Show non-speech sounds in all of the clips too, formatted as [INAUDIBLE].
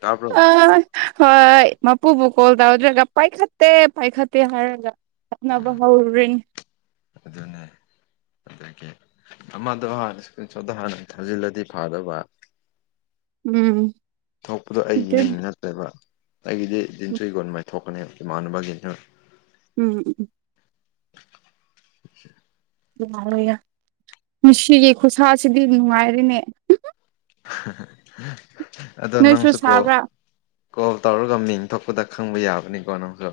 ꯇꯥꯕ꯭ꯔꯣ ꯑ ꯍꯣꯏ ꯃꯄꯨꯕꯨ ꯀꯣꯜ ꯇꯧꯗ꯭ꯔꯒ ꯄꯥꯏꯈꯠꯇꯦ ꯄꯥꯏꯈꯠꯇꯦ ꯍꯥꯏꯔꯒ ꯈꯠꯅꯕ ꯍꯧꯔꯤ ꯑꯗꯨꯗꯅꯦ ꯑꯗꯒꯤ ꯑꯃꯗ ꯍꯥꯟꯅ ꯏꯁꯀ꯭ꯔꯤꯟ ꯁꯣꯠꯇ ꯍꯥꯟꯅ ꯊꯥꯖꯤꯜꯂꯗꯤ ꯐꯥꯗꯣꯕ ꯎꯝ ꯊꯣꯛꯄꯗꯣ ꯑꯩꯒꯤ ꯃꯤꯡ ꯑꯗꯨꯅꯤ ꯅꯠꯇꯦꯕ ꯑꯩꯒꯤꯗꯤ ꯖꯤꯟꯇ꯭ꯔꯤ ꯒꯣꯟ ꯃꯥꯏ ꯊꯣꯛꯄꯅꯦ ꯏꯃꯥꯟꯅꯕꯒꯤꯅ ꯎꯝ ꯎꯝ ꯍꯝ ꯌꯥꯔꯣꯏ ꯌꯥꯔ ꯉꯁꯤꯒꯤ ꯈꯨꯠꯁꯥꯁꯤꯗꯤ ꯅꯨꯡꯉꯥꯏꯔꯤꯅꯦ꯫ [UNINTELLIGIBLE] ꯑꯗꯣ ꯅꯣꯏꯁꯨ ꯅꯪꯁꯨꯀꯣ ꯁꯥꯕ꯭ꯔꯥ ꯀꯣꯜ ꯇꯧꯔꯒ ꯃꯤꯡ ꯊꯣꯛꯄꯗ ꯈꯪꯕ ꯌꯥꯕꯅꯤꯀꯣ ꯅꯪꯁꯨ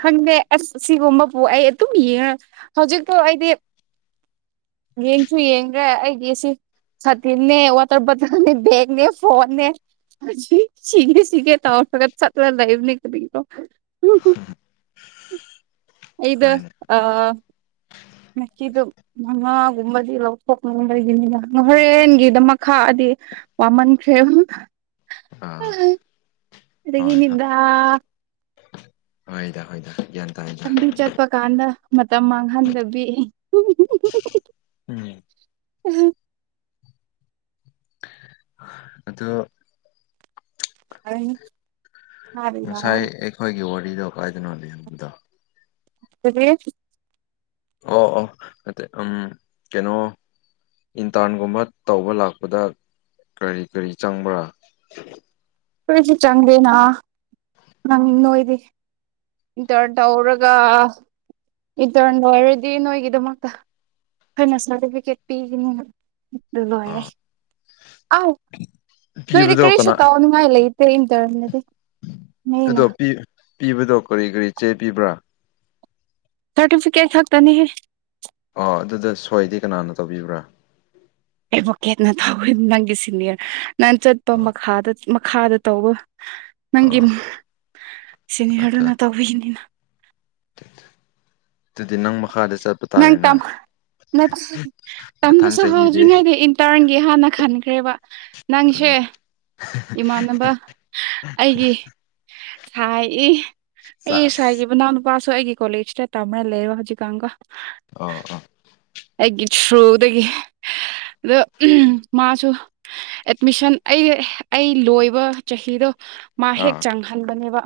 ꯈꯪꯗꯦ ꯑꯁ ꯁꯤꯒꯨꯝꯕꯄꯨ ꯑꯩ ꯑꯗꯨꯝ ꯌꯦꯡꯉ ꯍꯧꯖꯤꯛꯄꯨ ꯑꯩꯗꯤ ꯌꯦꯡꯁꯨ ꯌꯦꯡꯒ꯭ꯔꯦ ꯑꯩꯗꯤ ꯁꯤꯡ ꯁꯥꯇꯤꯟꯅꯦ ꯋꯥꯇ꯭ꯔ` ꯕꯣꯇꯜꯅꯦ ꯕꯦꯛꯅꯦ ꯐꯣꯟꯅꯦ꯫ ꯁꯤꯤ ꯁꯤꯒꯦ ꯁꯤꯒꯦ ꯇꯧꯔꯛꯄꯗ ꯆꯠꯂ ꯂꯩꯕꯅꯦ ꯃꯤꯈꯨꯗꯤꯡꯒꯤ ꯀꯣ ꯍ [UNINTELLIGIBLE] ꯑꯩꯗꯣ ꯑ ꯂꯀꯤꯗꯣ ꯃꯉꯥꯒꯨꯝꯕꯗꯤ ꯂꯧꯊꯣꯛꯅꯤꯡꯕꯒꯤꯅꯤꯗ ꯍꯣꯔꯦꯟꯒꯤꯗꯃꯛ ꯈꯥꯛꯑꯗꯤ ꯋꯥꯃꯟꯈ꯭ꯔꯦ ꯑꯥ ꯍꯣꯏ ꯑꯗꯒꯤꯅꯤꯗ ꯍꯣꯏꯗ ꯍꯣꯏꯗ ꯒ꯭ꯌꯥꯟ ꯇꯥꯏꯗ ꯂꯝꯕꯤ ꯆꯠꯄ ꯀꯥꯟꯗ ꯃꯇꯝ ꯃꯥꯡꯍꯟꯗꯕꯤ ꯎꯝ ꯎꯝ ꯑꯗꯣ ꯑꯅꯤ ꯉꯁꯥꯏ ꯑꯩꯈꯣꯏꯒꯤ ꯋꯥꯔꯤꯗꯣ ꯀꯥꯏꯗꯅꯣ ꯂꯤꯍꯟꯕꯗꯣ [UNINTELLIGIBLE] ꯑꯣ ꯑꯣ ꯎꯝ ꯀꯩꯅꯣ ꯏꯟꯇꯥꯔ꯭ꯟꯒꯨꯝꯕ ꯇꯧꯕ ꯂꯥꯛꯄꯗ ꯀꯔꯤ ꯀꯔꯤ ꯆꯪꯕ꯭ꯔꯥ ꯀꯣꯏꯁꯨ ꯆꯪꯗꯦꯅ ꯅꯪ ꯅꯣꯏꯗꯤ ꯏꯟꯇꯔꯟ ꯇꯧꯔꯒ ꯏꯟꯇꯔꯟ ꯑꯣꯏꯔꯗꯤ ꯅꯣꯏꯒꯤꯗꯃꯛꯇ ꯑꯩꯅ ꯁꯥꯔꯇꯤꯐꯤꯀꯦꯠ ꯄꯤꯒꯅꯤ ꯂꯣꯏꯔꯦ ꯑꯥ ꯑꯥꯎ ꯅꯣꯏꯗꯤ ꯄꯤꯕꯗꯣ ꯀꯔꯤꯁꯨ ꯀꯅꯥ ꯇꯧ ꯍꯥꯏꯂꯩꯇꯦ ꯏꯠꯇꯦꯔꯟ ꯗꯗꯤ ꯑꯗꯣ ꯄꯤ ꯄꯤꯕꯗꯣ ꯀꯔꯤ ꯀꯔꯤ ꯆꯦ ꯄꯤꯕ꯭ꯔꯥ ꯁꯔꯇꯤꯐꯤꯀꯦꯠ ꯈꯛꯇꯅꯤꯍꯦ ꯑꯣ ꯑꯗꯨꯗ ꯁꯣꯏꯗꯤ ꯀꯅꯥꯅ ꯇꯧꯕꯤꯕ꯭ꯔꯥ ꯑꯦꯚꯣꯀꯦꯠꯅ ꯇꯧꯋꯤ ꯅꯪꯒꯤ ꯁꯤꯅꯤꯌꯔ ꯅꯪ ꯆꯠꯄ ꯑꯣ ꯃꯈꯥꯗ ꯃꯈꯥꯗ ꯇꯧꯋꯣ ꯅꯪꯒꯤ ꯑꯣ ꯁꯤꯅꯤꯌꯔꯗꯨꯅ ꯇꯧꯕꯤꯅꯤꯅ ꯗꯨꯗꯤ ꯅꯪ ꯃꯈꯥꯗ ꯆꯠ ꯅꯪ ꯇꯝ [UNINTELLIGIBLE] ꯃꯊꯪ ꯇꯝꯕꯁꯨ ꯆꯍꯤꯗꯤ ꯍꯧꯗ꯭ꯔꯤꯉꯩꯗ ꯏꯟꯇꯔꯟꯒꯤ ꯍꯥꯟꯅ ꯈꯟꯈ꯭ꯔꯦꯕ ꯅꯪꯁꯦ ꯏꯃꯥꯟꯅꯕ ꯑꯩꯒꯤ ꯁꯥꯏ ꯏ ꯑꯩ ꯁꯥꯏꯒꯤ ꯆꯥꯁ ꯃꯅꯥꯎ ꯅꯨꯄꯥꯁꯨ ꯑꯩꯒꯤ ꯀꯣꯂꯦꯖꯇ ꯇꯝꯔ ꯂꯩ ꯍꯧꯖꯤꯛꯀꯥꯟꯀꯣ ꯑꯣ ꯑꯥ ꯑꯩꯒꯤ ꯊ꯭ꯔꯨꯗꯒꯤ ꯑꯗꯣ ꯃꯥꯁꯨ ꯑꯦꯠꯃꯤꯁꯟ ꯑꯩ ꯑꯩ ꯂꯣꯏꯕ ꯆꯍꯤꯗꯣ ꯃꯥ ꯍꯦꯛ ꯆꯪꯍꯟꯕꯅꯦꯕ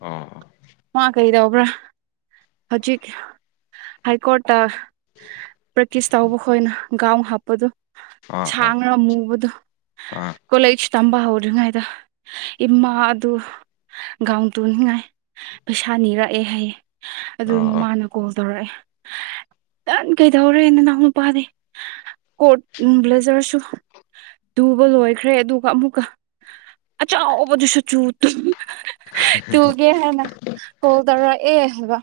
ꯑꯣ ꯃꯥ ꯀꯩꯗꯧꯕ꯭ꯔꯥ ꯍꯧꯖꯤꯛ ꯍꯥꯏ ꯀꯣꯔꯠꯇ ꯄ꯭ꯔꯦꯛꯇꯤꯁ ꯇꯧꯕ ꯈꯣꯏꯅ ꯒꯥꯎꯟ ꯍꯥꯞꯄꯗꯨ ꯑꯣ ꯑꯥ ꯑꯥ ꯁꯥꯡꯉ꯭ꯔꯥ ꯃꯨꯕꯗꯨ ꯑꯥ ꯀꯣꯂꯦꯖ ꯇꯝꯕ ꯍꯧꯗ꯭ꯔꯤꯉꯩꯗ ꯏꯃꯥ ꯑꯗꯨ ꯒꯥꯥꯎꯟ ꯇꯨꯅꯤꯉꯥꯏ ꯄꯩꯁꯥ ꯅꯤꯔꯛꯑꯦ ꯍꯥꯏꯌꯦ ꯑꯗꯨ ꯑꯣ ꯑꯣ ꯃꯃꯥꯅ ꯀꯣꯜ ꯇꯧꯔꯛꯑꯦ ꯅꯪ ꯀꯩꯗꯧꯔꯦ ꯅꯅꯥꯎ ꯅꯨꯄꯥꯗꯤ ꯀꯣꯠ ꯕ꯭ꯂꯦꯖꯔꯁꯨ ꯇꯨꯕ ꯂꯣꯏꯈ꯭ꯔꯦ ꯑꯗꯨꯒ ꯑꯃꯨꯛꯀ ꯑꯆꯥꯎꯕꯗꯨꯁꯨ ꯆꯨ ꯇꯨ ꯇꯨꯒꯦ ꯍꯥꯏꯅ ꯀꯣꯜ ꯇꯧꯔꯛꯑꯦ ꯍꯥꯏꯕ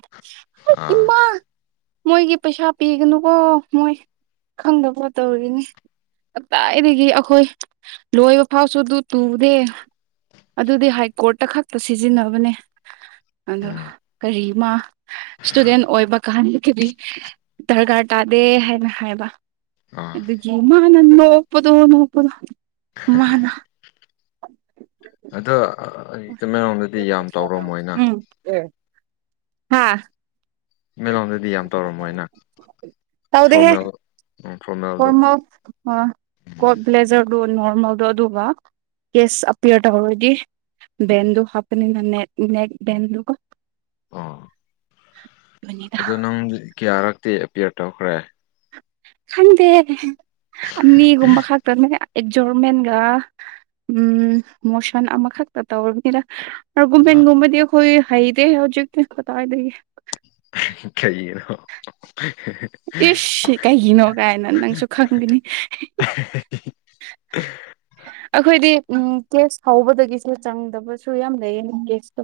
ꯑꯥ ꯏꯃꯥ ꯃꯣꯏꯒꯤ ꯄꯩꯁꯥ ꯄꯤꯒꯅꯨꯀꯣ ꯃꯣꯏ ꯈꯪꯗꯕꯣ ꯇꯧꯔꯤꯅꯤ ꯀꯗꯥꯏꯗꯒꯤ ꯑꯈꯣꯏ ꯂꯣꯏꯕ ꯐꯥꯎꯁꯨ ꯗꯨ ꯇꯨꯗꯦ ꯑꯗꯨꯗꯤ ꯍꯥꯏ ꯀꯣꯔꯠꯇ ꯈꯛꯇ ꯁꯤꯖꯤꯟꯅꯕꯅꯦ ꯑꯗꯣ ꯎꯝ ꯀꯔꯤꯃ ꯏꯁꯇꯨꯗꯦꯟ ꯑꯣꯏꯕ ꯀꯥꯟꯗꯒꯤꯗꯤ ꯗꯔꯀꯥꯔ ꯇꯥꯗꯦ ꯍꯥꯏꯅ ꯍꯥꯏꯕ ꯑꯥ ꯑꯗꯨꯒꯤ ꯃꯥꯅ ꯅꯣꯛꯄꯗꯣ ꯅꯣꯛꯄꯗꯣ ꯃꯥꯅ ꯑꯗꯣ ꯑ ꯑ ꯑ [UNINTELLIGIBLE] ꯇꯥꯃꯦꯔꯣꯡꯗꯗꯤ ꯌꯥꯝ ꯇꯧꯔꯝꯃꯣꯏꯅ ꯑꯦ ꯍꯥ [UNINTELLIGIBLE] ꯂꯣꯝꯗꯗꯤ ꯌꯥꯝ ꯇꯧꯔꯝꯃꯣꯏꯅ ꯇꯧꯗꯦꯍꯦ ꯐꯣꯔꯃꯦꯜ ꯎꯝ ꯐꯣꯔꯃꯦꯜ ꯐꯣꯔꯃꯦꯜ ꯍ ꯀꯣꯠ ꯕ꯭ꯂꯦꯖꯔꯗꯨ ꯅꯣꯔꯃꯦꯜꯗꯣ ꯑꯗꯨꯒ ꯀꯦꯁ ꯑꯄꯤꯌꯔ ꯇꯧꯔꯗꯤ ꯕꯦꯟꯗꯨ ꯍꯥꯞꯄꯅꯤꯅ ꯅꯦꯠ ꯅꯦꯛ ꯕꯦꯟꯗꯨꯀꯣ ꯑꯣ ꯑꯗꯣ ꯅꯪꯗꯤ ꯀꯌꯥꯔꯛꯇꯤ ꯑꯦꯄꯤꯌꯔ ꯇꯧꯈ꯭ꯔꯦ ꯈꯪꯗꯦ ꯑꯅꯤꯒꯨꯝꯕ ꯈꯛꯇꯅꯦ ꯑꯦꯛꯖꯣꯔꯃꯦꯟꯒ ꯎꯝ ꯃꯣꯁꯟ ꯑꯃꯈꯛꯇ ꯇꯧꯔꯕ [UNINTELLIGIBLE] ꯅ ꯑ ꯑꯔꯒꯨꯃꯦꯟꯒꯨꯝꯕꯗꯤ ꯑꯩꯈꯣꯏ ꯍꯩꯇꯦ ꯍꯧꯖꯤꯛꯇꯤ ꯀꯗꯥꯏꯗꯒꯤ ꯀꯩꯒꯤꯅꯣ [UNINTELLIGIBLE] ꯏꯁ ꯀꯩꯒꯤꯅꯣ ꯀꯥꯏꯅ ꯅꯪꯁꯨ ꯈꯪꯒꯅꯤ [INAUDIBLE] ꯑꯩꯈꯣꯏꯗꯤ ꯎꯝ ꯀꯦꯁ ꯍꯧꯕꯗꯒꯤꯁꯨ ꯆꯪꯗꯕꯁꯨ ꯌꯥꯝ ꯂꯩꯌꯦ ꯀꯦꯁꯇꯣ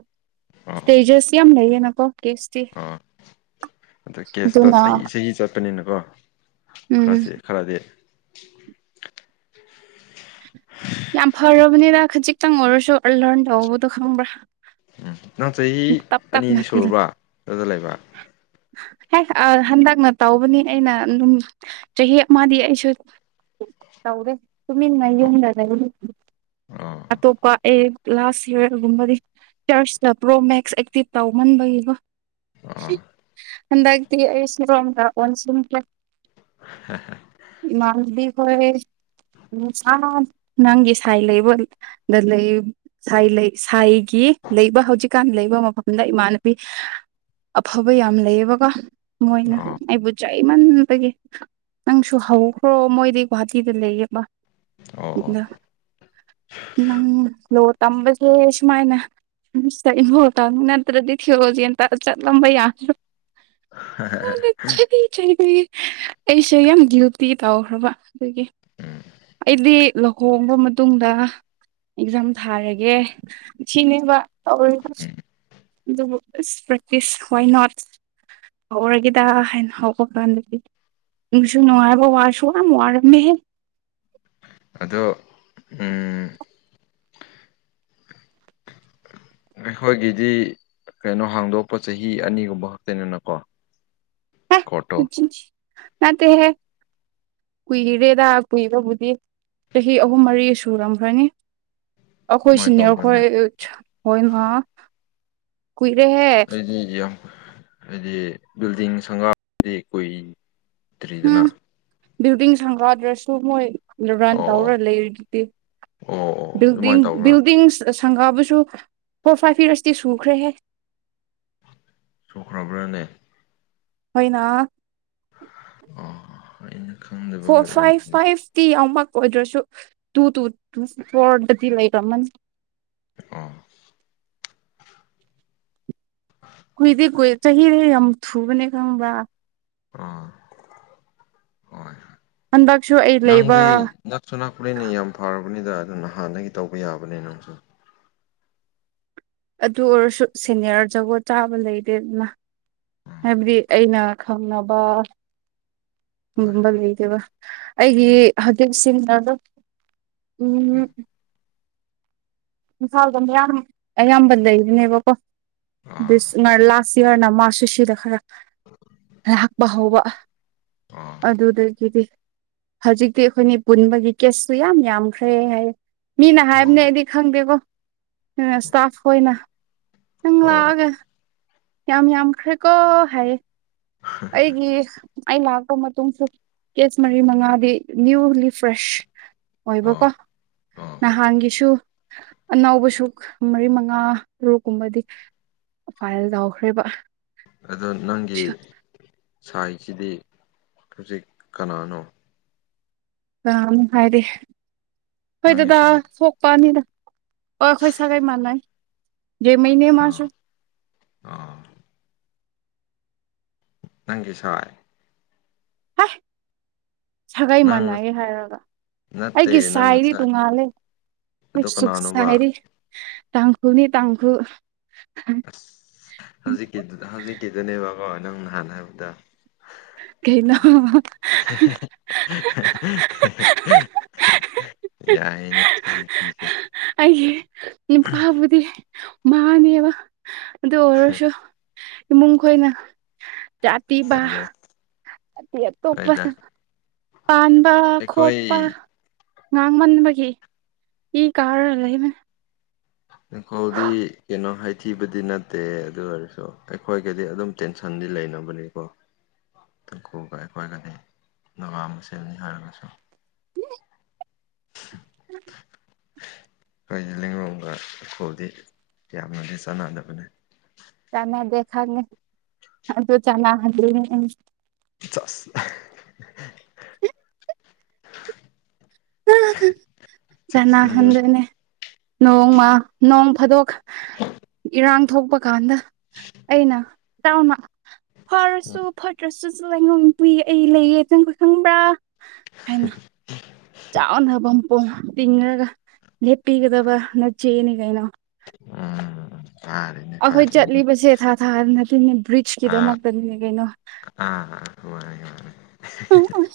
ꯏꯁꯇꯦꯖꯦꯁ ꯌꯥꯝ ꯂꯩꯌꯦꯅꯀꯣ ꯀꯦꯁ ꯑꯥ ꯑꯗ ꯀꯦꯁꯇꯣ ꯑꯗꯨꯅ ꯆꯍꯤ ꯆꯍꯤ ꯆꯠ ꯆꯠꯄꯅꯤꯅꯀꯣ ꯎꯝ ꯈꯔꯁꯤ ꯈꯔꯗꯤ ꯌꯥꯝ ꯐꯔꯕꯅꯤꯗ ꯈꯖꯤꯛꯇꯪ ꯑꯣꯏꯔꯁꯨ ꯂꯔꯟ ꯇꯧꯕꯗꯣ ꯈꯪꯕ꯭ꯔꯥ ꯎꯝ ꯅꯪ ꯆꯍꯤ ꯇꯞ ꯑꯅꯤꯗꯤ ꯇꯞꯅ ꯁꯨꯔꯕ ꯑꯗꯨꯗ ꯂꯩꯕ [INAUDIBLE] ꯍꯦ ꯑ ꯍꯟꯗꯛꯅ ꯇꯧꯕꯅꯤ ꯑꯩꯅ ꯑꯗꯨꯝ ꯆꯍꯤ ꯑꯃꯗꯤ ꯑꯩꯁꯨ ꯇꯧꯔꯤ ꯇꯨꯃꯤꯟꯅ ꯌꯨꯝꯗ ꯂꯩꯕꯒꯤ ꯑ ꯑꯇꯣꯞꯄ ꯑꯦ ꯂꯥꯁ ꯌꯥꯔ ꯒꯨꯝꯕꯗꯤ ꯆꯔꯆꯁ ꯆꯠꯄ꯭ꯔꯣ ꯃꯦꯛꯁ ꯑꯦꯛꯇꯤꯞ ꯇꯧꯃꯟꯕꯒꯤꯀꯣ ꯑꯣ ꯍꯟꯗꯛꯇꯤ ꯑꯩꯁꯨ ꯔꯣꯝꯗ ꯑꯣꯟꯁꯤꯟ ꯈ꯭ꯔꯦ [INAUDIBLE] ꯏꯃꯥꯟꯅꯕꯤ ꯍꯣꯏ ꯅꯨꯡꯁꯥ ꯅꯪꯒꯤ ꯁꯥꯏ ꯂꯩꯕꯣꯏ ꯅꯠ ꯂꯩꯌꯦ ꯁꯥꯏ ꯂꯩ ꯁꯥꯏꯒꯤ ꯂꯩꯕ ꯍꯧꯖꯤꯛꯀꯥꯟ ꯂꯩꯕ ꯃꯐꯝꯗ ꯏꯃꯥꯟꯅꯕꯤ ꯑꯐꯕ ꯌꯥꯝ ꯂꯩꯌꯦꯕꯀꯣ ꯃꯣꯏꯅ ꯑꯣ ꯑꯩꯕꯨ ꯆꯩꯩꯃꯟꯕꯒꯤ ꯅꯪꯁꯨ ꯍꯧꯈ꯭ꯔꯣ ꯃꯣꯏꯗꯤ ꯒꯨꯍꯥꯇꯤꯗ ꯂꯩꯌꯦꯕ ꯑꯣ ꯑꯣ [UNINTELLIGIBLE] ꯅꯪ ꯂꯣ ꯇꯝꯕꯁꯦ ꯁꯨꯃꯥꯏꯅ [UNINTELLIGIBLE] ꯇ ꯏꯕꯣ ꯇꯝ ꯅꯠꯇ꯭ꯔꯗꯤ ꯊꯤꯑꯣꯖꯦꯟꯇ ꯆꯠꯂꯝꯕ ꯌꯥꯈꯤꯔꯣꯏ [UNINTELLIGIBLE] [UNINTELLIGIBLE] ꯗꯤ ꯑꯩꯁꯦ ꯌꯥꯝ ꯗ꯭ꯌꯨꯇꯤ ꯇꯧꯈ꯭ꯔꯕ ꯑꯗꯨꯒꯤ ꯑꯩꯗꯤ ꯂꯨꯍꯣꯡꯕ ꯃꯇꯨꯡꯗ ꯑꯦꯛꯖꯥꯝ ꯊꯥꯔꯒꯦ ꯁꯤꯅꯦꯕ ꯇꯧꯔꯤ ꯑꯗꯨꯕꯨ ꯏꯁ ꯄ꯭ꯔꯦꯛꯇꯤꯁ ꯋꯥꯏ ꯅꯣꯠ ꯍꯧꯔꯒꯦꯗ ꯍꯥꯏꯅ ꯍꯧꯕ ꯀꯥꯟꯗꯗꯤ ꯅꯨꯡꯁꯨ ꯅꯨꯡꯉꯥꯏꯕ ꯋꯥꯔꯁꯨ ꯌꯥꯝ ꯋꯥꯔꯝꯅꯤ ꯍꯦ ꯑꯗꯣ ꯎꯝ ꯑꯩꯈꯣꯏꯒꯤꯗꯤ ꯀꯩꯅꯣ ꯍꯥꯡꯗꯣꯛꯄ ꯆꯍꯤ ꯑꯅꯤꯒꯨꯝꯕ ꯈꯛꯇꯅꯤꯅꯀꯣ ꯀꯣꯔꯠꯇꯣ ꯑꯆꯥ ꯅꯠꯇꯦ ꯍꯦ ꯀꯨꯏꯔꯦꯗ ꯀꯨꯏꯕꯕꯨꯗꯤ ꯆꯍꯤ ꯑꯍꯨꯝ ꯃꯔꯤ ꯁꯨꯔꯝꯈ꯭ꯔꯅꯤ ꯑꯈꯣꯏ ꯑꯗꯨꯃꯥꯏꯅ ꯁꯨꯅꯦ ꯇꯧꯕ꯭ꯔꯅꯦ ꯑꯈꯣꯏ ꯑ ꯈꯣꯏꯅ ꯀꯨꯏꯔꯦꯍꯦ ꯑꯩꯗꯤ ꯌꯥꯝ ꯍꯥꯏꯗꯤ ꯕꯤꯜꯗꯤꯡ ꯁꯪꯒꯥꯕꯗꯤ ꯀꯨꯏ ꯗ꯭ꯔꯤꯗꯅ ꯎꯝ ꯕꯤꯜꯗꯤꯡ ꯁꯪꯒꯥꯗ꯭ꯔꯁꯨ ꯃꯣꯏ ꯔꯨꯔꯥꯟ ꯑꯣ ꯑꯣ ꯇꯧꯔ ꯂꯩꯔꯤꯗꯨꯗꯤ ꯑꯣ ꯑꯣ ꯑꯣ ꯕꯤꯜꯗꯤꯡ ꯑꯗꯨꯃꯥꯏꯅ ꯇꯧꯕ꯭ꯔꯥ ꯕꯤꯜꯗꯤꯡ ꯁ ꯑ ꯁꯪꯒꯥꯕꯁꯨ ꯐꯣꯔ ꯐꯥꯏꯚ ꯌꯥꯔꯁꯇꯤ ꯁꯨꯈ꯭ꯔꯦꯍꯦ ꯁꯨꯈ꯭ꯔꯥꯕ꯭ꯔꯥ ꯅꯦ ꯍꯣꯏꯅ ꯑꯣ ꯑꯩꯅ ꯈꯪꯗꯕꯒꯤ ꯑꯣꯏꯔꯝꯅꯤ ꯇꯤ ꯌꯥꯎꯃꯛ ꯑꯣꯏꯗ꯭ꯔꯁꯨ ꯇꯨ ꯇꯨ ꯇꯨ ꯐꯣꯔꯗꯗꯤ ꯂꯩꯔꯝꯃꯅꯤ ꯑꯣ ꯀꯨꯏꯗꯦ ꯀꯨꯏ ꯆꯍꯤꯗꯦ ꯌꯥꯝ ꯊꯨꯕꯅꯦ ꯈꯪꯕ꯭ꯔꯥ ꯑ ꯍꯣꯏ ꯍꯟꯗꯛꯁꯨ ꯑꯩ ꯂꯩꯕ ꯅꯪꯗꯤ ꯅꯛꯁꯨ ꯅꯛꯄꯅꯤꯅ ꯌꯥꯝ ꯐꯔꯕꯅꯤꯗ ꯑꯗꯨꯅ ꯍꯥꯟꯅꯗꯒꯤ ꯇꯧꯕ ꯌꯥꯕꯅꯦ ꯅꯪꯁꯨ ꯑꯗꯨ ꯑꯣꯏꯔꯁꯨ ꯁꯦꯅꯤꯌꯔ ꯖꯒꯣꯠ ꯆꯥꯕ ꯂꯩꯇꯦꯗꯅ ꯎꯝ ꯍꯥꯏꯕꯗꯤ ꯑꯩꯅ ꯈꯪꯅꯕ ꯍꯣꯏ ꯒꯨꯝꯕ ꯂꯩꯇꯦꯕ ꯑꯩꯒꯤ ꯍꯧꯖꯤꯛꯁꯤꯅ ꯎꯝ ꯏꯝꯐꯥꯜꯗ ꯃꯌꯥꯝ ꯑꯌꯥꯝꯕ ꯂꯩꯕꯅꯦꯕꯀꯣ ꯑꯥ ꯗꯤꯁ ꯃꯥꯏ ꯂꯥꯁ ꯄꯤꯌꯔꯅ ꯃꯥꯁꯨ ꯁꯤꯗ ꯈꯔ ꯂꯥꯛꯄ ꯍꯧꯕ ꯑꯣ ꯑꯗꯨꯗꯒꯤꯗꯤ ꯍꯧꯖꯤꯛꯇꯤ ꯑꯩꯈꯣꯏꯅꯤ ꯄꯨꯟꯕꯒꯤ ꯀꯦꯁꯁꯨ ꯌꯥꯝ ꯌꯥꯝꯈ꯭ꯔꯦ ꯍꯥꯏꯌꯦ ꯃꯤꯅ ꯍꯥꯏꯕꯅꯦ ꯑꯩꯗꯤ ꯈꯪꯗꯦꯕꯣ ꯗꯨꯅ ꯁ꯭ꯇꯥꯐ ꯍꯣꯏꯅ ꯅꯪ ꯑꯣ ꯑꯣ ꯂꯥꯛꯑꯒ ꯌꯥꯝ ꯌꯥꯝꯈ꯭ꯔꯦꯀꯣ ꯍꯥꯏꯌꯦ [INAUDIBLE] ꯑꯩꯒꯤ ꯑꯩ ꯂꯥꯛꯄ ꯃꯇꯨꯡꯁꯨ꯫ ꯀꯦꯁ ꯃꯔꯤ ꯃꯉꯥꯗꯤ ꯅ꯭ꯌꯨꯂꯤ ꯐ꯭ꯔꯦꯁ꯫ ꯑꯣꯏꯕꯀꯣ ꯑꯣ ꯑꯣ ꯅꯍꯥꯟꯒꯤꯁꯨ꯫ ꯑꯅꯧꯕꯁꯨ ꯃꯔꯤ ꯃꯉꯥ ꯇꯔꯨꯛ ꯀꯨꯝꯕꯗꯤ꯫ ꯐꯥꯏꯜ ꯇꯧꯈ꯭ꯔꯦꯕ꯫ ꯑꯗꯣ ꯅꯪꯒꯤ ꯁꯥꯏꯖꯤꯗꯤ ꯍꯧꯖꯤꯛ ꯀꯅꯥꯅꯣ꯫ ꯀꯅꯥꯅꯣ ꯍꯥꯏꯗꯤ ꯑꯈꯣꯏ ꯅꯪꯒꯤ ꯗꯥꯗ ꯁꯥꯏ ꯁꯣꯛꯄꯅꯤꯗ꯫ ꯍꯣꯏ ꯈꯣꯏ ꯁꯥꯒꯩ ꯃꯥꯟꯅꯩ ꯂꯦꯃꯩꯅꯦ ꯑꯥ ꯃꯥꯁꯨ ꯑꯥ ꯅꯪꯒꯤ ꯁꯥꯏ ꯍꯥꯏ ꯁꯥꯒꯩ ꯅꯪ ꯃꯥꯟꯅꯩ ꯍꯥꯏꯔꯒ ꯅꯠꯇꯦ ꯑꯩꯒꯤ ꯅꯪ ꯁꯥꯏꯗꯤ ꯉꯁꯥꯏ ꯇꯣꯡꯉꯥꯜꯂꯦ ꯈꯣꯏ ꯑꯗꯣ ꯁꯨꯛ ꯀꯅꯥꯅꯣꯕ ꯁꯥꯏꯔꯤ ꯇꯥꯡꯈꯨꯜꯅꯤ ꯇꯥꯡꯈꯨꯜ ꯑꯁ ꯍꯧꯖꯤꯛꯀꯤꯗꯨ ꯍꯧꯖꯤꯛꯀꯤꯗꯨꯅꯦꯕ ꯑꯃ ꯅꯪ ꯅꯍꯥꯟ ꯍꯥꯏꯕꯗꯣ ꯀꯩꯅꯣ [UNINTELLIGIBLE] ꯌꯥꯏꯒꯦꯅꯦ꯫ [INAUDIBLE] ꯑꯩꯒꯤ ꯅꯨꯄꯥꯕꯨꯗꯤ ꯃꯥꯅꯦꯕ꯫ ꯑꯗꯨ ꯑꯣꯏꯔꯁꯨ ꯏꯃꯨꯡ ꯈꯣꯏꯅ ꯖꯥꯠꯇꯤꯕ꯫ ꯑꯗꯣ ꯑꯇꯩ ꯑꯇꯣꯞꯄ ꯍꯣꯏꯗ ꯄꯥꯟꯕ ꯈꯣꯠꯄ꯫ ꯑꯩꯈꯣꯏ ꯉꯥꯡꯃꯟꯕꯒꯤ꯫ E car ꯂꯩꯃꯦ꯫ ꯏꯪꯈꯣꯜꯗꯤ ꯀꯩꯅꯣ ꯍꯥꯏꯊꯤꯕꯗꯤ ꯅꯠꯇꯦ ꯑꯗꯨ ꯑꯣꯏꯔꯁꯨ ꯑꯩꯈꯣꯏꯒꯗꯤ ꯑꯗꯨꯝ꯫ ꯇꯦꯟꯁꯟꯗꯤ ꯂꯩꯅꯕꯅꯤꯀꯣ꯫ [INAUDIBLE] ꯅꯀꯨꯒ ꯑꯩꯈꯣꯏꯒꯗꯤ ꯅꯨꯄꯥ ꯃꯁꯦꯜꯅꯤ ꯍꯥꯏꯔꯒꯁꯨ꯫ [INAUDIBLE] ꯑꯩꯈꯣꯏꯒꯤ ꯂꯤꯂꯣꯡꯒ ꯏꯪꯈꯣꯜꯗꯤ ꯌꯥꯝꯅꯗꯤ ꯆꯥꯟꯅꯗꯕꯅꯤ꯫ ꯆꯅꯗꯦ ꯈꯪꯉꯤ ꯑꯗꯨꯨ ꯆꯅꯥ ꯍꯟꯗꯔꯤꯅꯦ ꯑꯩꯅꯁꯨ꯫ ꯆꯁ꯫ [INAUDIBLE] ꯆꯅꯥ ꯆꯦꯛꯁꯤꯜꯂꯨ ꯍꯟꯗꯣꯏꯅꯦ꯫ ꯅꯣꯡꯃ ꯅꯣꯡ ꯐꯥꯗꯣꯛ꯫ ꯏꯔꯥꯡ ꯊꯣꯛꯄ ꯀꯥꯟꯗ ꯑꯩꯅ ꯆꯥꯎꯅ꯫ ꯐꯔꯁꯨ ꯐꯠꯇ꯭ꯔꯁꯨ ꯂꯩꯉꯝ ꯄꯨꯨꯏꯌꯦ ꯑꯩ ꯂꯩꯌꯦ ꯆꯪꯈꯣꯏ ꯈꯪꯕ꯭ꯔꯥ꯫ ꯍꯥꯏꯅ꯫ ꯆꯥꯎꯅ ꯄꯝꯄꯣꯝ ꯇꯤꯡꯉꯒ ꯂꯦꯞꯄꯤꯒꯗꯕ ꯅꯆꯦꯅꯤ ꯀꯩꯅꯣ꯫ ꯎꯝ [UNINTELLIGIBLE] ꯑꯩꯈꯣꯏ ꯐꯔꯦꯅꯦ ꯆꯠꯂꯤꯕꯁꯦ ꯊꯥ ꯊꯥ ꯅꯠꯇꯦꯅꯦ ꯕ꯭ꯔꯤꯖꯀꯤꯗꯃꯛꯇꯅꯤꯅꯦ ꯀꯩꯅꯣ꯫ ꯑ꯫ ꯃꯥꯅꯤ ꯃꯅꯤ꯫ ꯎꯝ ꯎꯝ꯫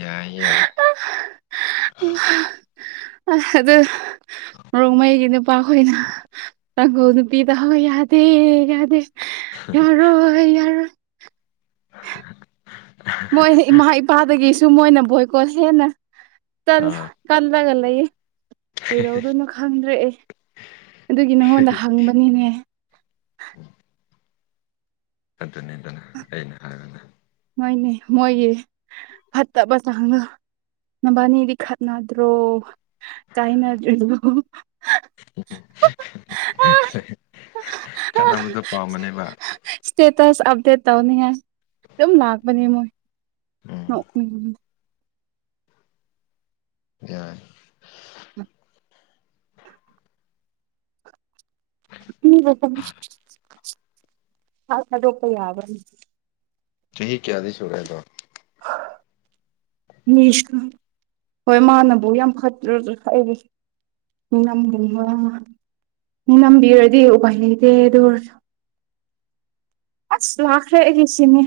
ꯌꯥꯏ ꯌꯥꯏ꯫ ꯑꯗꯨ ꯔꯣꯡꯃꯩꯒꯤ ꯅꯨꯄꯥꯈꯣꯏꯅ꯫ ꯇꯥꯡꯈꯨꯜ ꯅꯨꯄꯤꯗ ꯍꯣꯏ ꯌꯥꯗꯦ ꯌꯥꯗꯦ ꯌꯥꯔꯣꯏ ꯌꯥꯔꯣꯏ꯫ [UNINTELLIGIBLE] ꯃꯣꯏ ꯏꯃꯥ ꯏꯄꯥꯗꯒꯤꯁꯨ ꯃꯣꯏꯅ ꯕꯣꯏꯀꯣꯠ ꯍꯦꯟꯅ꯫ ꯇꯥꯜꯂ ꯑꯥ ꯇꯥꯜꯂꯒ ꯂꯩꯌꯦ ꯀꯩꯗꯧꯗꯣꯏꯅꯣ ꯈꯪꯗ꯭ꯔꯦ ꯑꯩ꯫ ꯑꯗꯨꯒꯤ ꯅꯉꯣꯟꯗ ꯍꯪꯕꯅꯤꯅꯦ꯫ ꯑꯗꯨꯅꯤꯗꯅ ꯑꯩꯅ ꯍꯥꯏꯕꯗ ꯃꯣꯏꯅꯦ ꯃꯣꯏꯒꯤ ꯐꯠꯇꯕ ꯆꯥꯡꯗꯣ ꯅꯕꯥꯅꯤꯗꯤ ꯈꯠꯅꯗ꯭ꯔꯣ ꯀꯥꯏꯅ ꯑꯗꯨꯣ ꯍ ꯈꯠꯅꯕꯗꯣ ꯄꯥꯝꯝꯕꯅꯦꯕ ꯁꯇꯦꯇꯁ ꯑꯗꯦꯠ ꯇꯧꯅꯤ ꯍꯥꯏ ꯑꯗꯨꯝ ꯂꯅꯥꯥꯛꯕꯅꯤ ꯃꯣꯏ ꯎ ꯍ ꯎꯝ ꯌꯥꯏ꯫ [INAUDIBLE] ꯏꯝꯐꯥꯜ ꯀꯗꯣꯄ ꯌꯥꯕꯅꯤ꯫ ꯆꯍꯤ ꯀꯌꯥꯗꯤꯁꯨꯨꯔꯦ ꯑꯗꯣ꯫ [UNINTELLIGIBLE] ꯃꯤꯁꯨ ꯍꯣꯏ ꯃꯥꯅꯕꯨ ꯌꯥꯝ ꯐꯠꯇ꯭ꯔ ꯍꯥꯏꯗꯤ꯫ ꯅꯪꯉꯨꯝꯕ꯫ ꯅꯝꯕꯤꯔꯗꯤ ꯎꯄꯥꯏ ꯂꯩꯇꯦ ꯑꯗꯨ ꯑꯣꯏꯔꯁꯨ꯫ ꯑꯁ ꯂꯥꯛꯈ꯭ꯔꯦ ꯑꯩꯒꯤ ꯁꯤꯅꯦ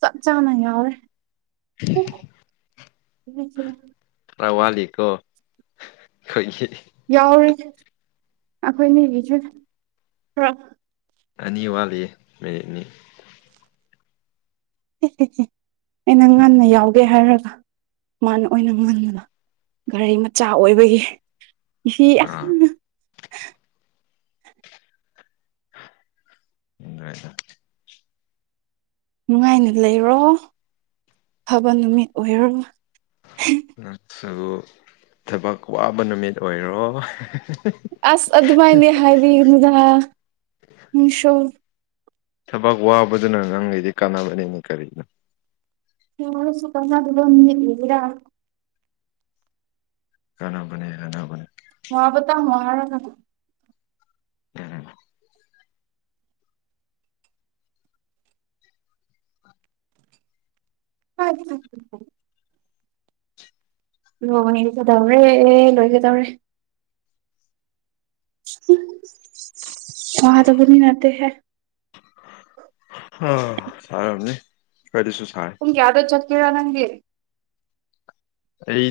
ꯆꯞ ꯆꯥꯅ ꯌꯥꯎꯔꯦ꯫ ꯎ ꯆꯅ ꯔꯋꯥꯂꯤꯀꯣ ꯑꯩꯣꯏ ꯌꯥꯎꯔꯤ ꯑꯩꯈꯣꯏꯅꯤꯒꯤꯁꯨꯔ ꯑꯅꯤ ꯋꯥꯠꯂꯤ ꯃꯤꯅꯤꯠꯅꯤ ꯑꯩꯅ ꯉꯟꯅ ꯌꯥꯎꯒ ꯀꯀꯦ ꯍꯥꯏꯔꯒ ꯃꯥꯅ ꯑꯣꯏꯅ ꯉꯜꯂꯗ ꯒꯥꯔꯤ ꯃꯆꯥ ꯑꯣꯏꯕꯒꯤ ꯁꯤꯁꯤ ꯑꯥ ꯏꯗ꯭ꯔꯁ ꯅꯨꯡꯉꯥꯏꯅ ꯂꯩꯔꯣ ꯐꯕ ꯅꯨꯃꯤꯠ ꯑꯣꯏꯔꯣ ꯅꯛꯕꯨ ꯊꯕꯛ ꯋꯥꯕ ꯅꯨꯃꯤꯠ ꯑꯣꯏꯔꯣ ꯑꯁ ꯑꯗꯨ ꯑꯗꯨꯃꯥꯏꯅꯦ ꯍꯥꯏꯕꯤ ꯅꯨꯗ ꯁꯣ ꯊꯕꯛ ꯋꯥꯕꯗꯨꯅ ꯅꯪꯉꯩꯗꯤ ꯀꯥꯟꯅꯕꯅꯦꯅ ꯀꯔꯤꯅꯣ ꯁꯨꯨ ꯀ ꯑꯗꯨꯕꯔꯥ ꯀꯥꯟꯅꯥꯕꯅꯦ ꯑꯅꯕꯅꯦ ꯃꯍꯕꯇ ꯃꯍꯥꯔ ꯅꯕꯨ ꯑꯔ ꯑ ꯑ ꯂꯣꯏꯒꯗꯧꯔꯦ ꯑꯦ ꯂꯣꯏꯒꯗꯧꯔꯦ ꯋꯥꯥ ꯇꯒꯅꯤ ꯅꯠꯇ ꯍꯥꯏ ꯑ ꯁꯝꯅꯤ ꯀꯥꯏꯁꯨ ꯍꯪ ꯌꯥꯗꯣ ꯆꯠ ꯀꯤꯔ ꯅꯪꯦ ꯑꯩ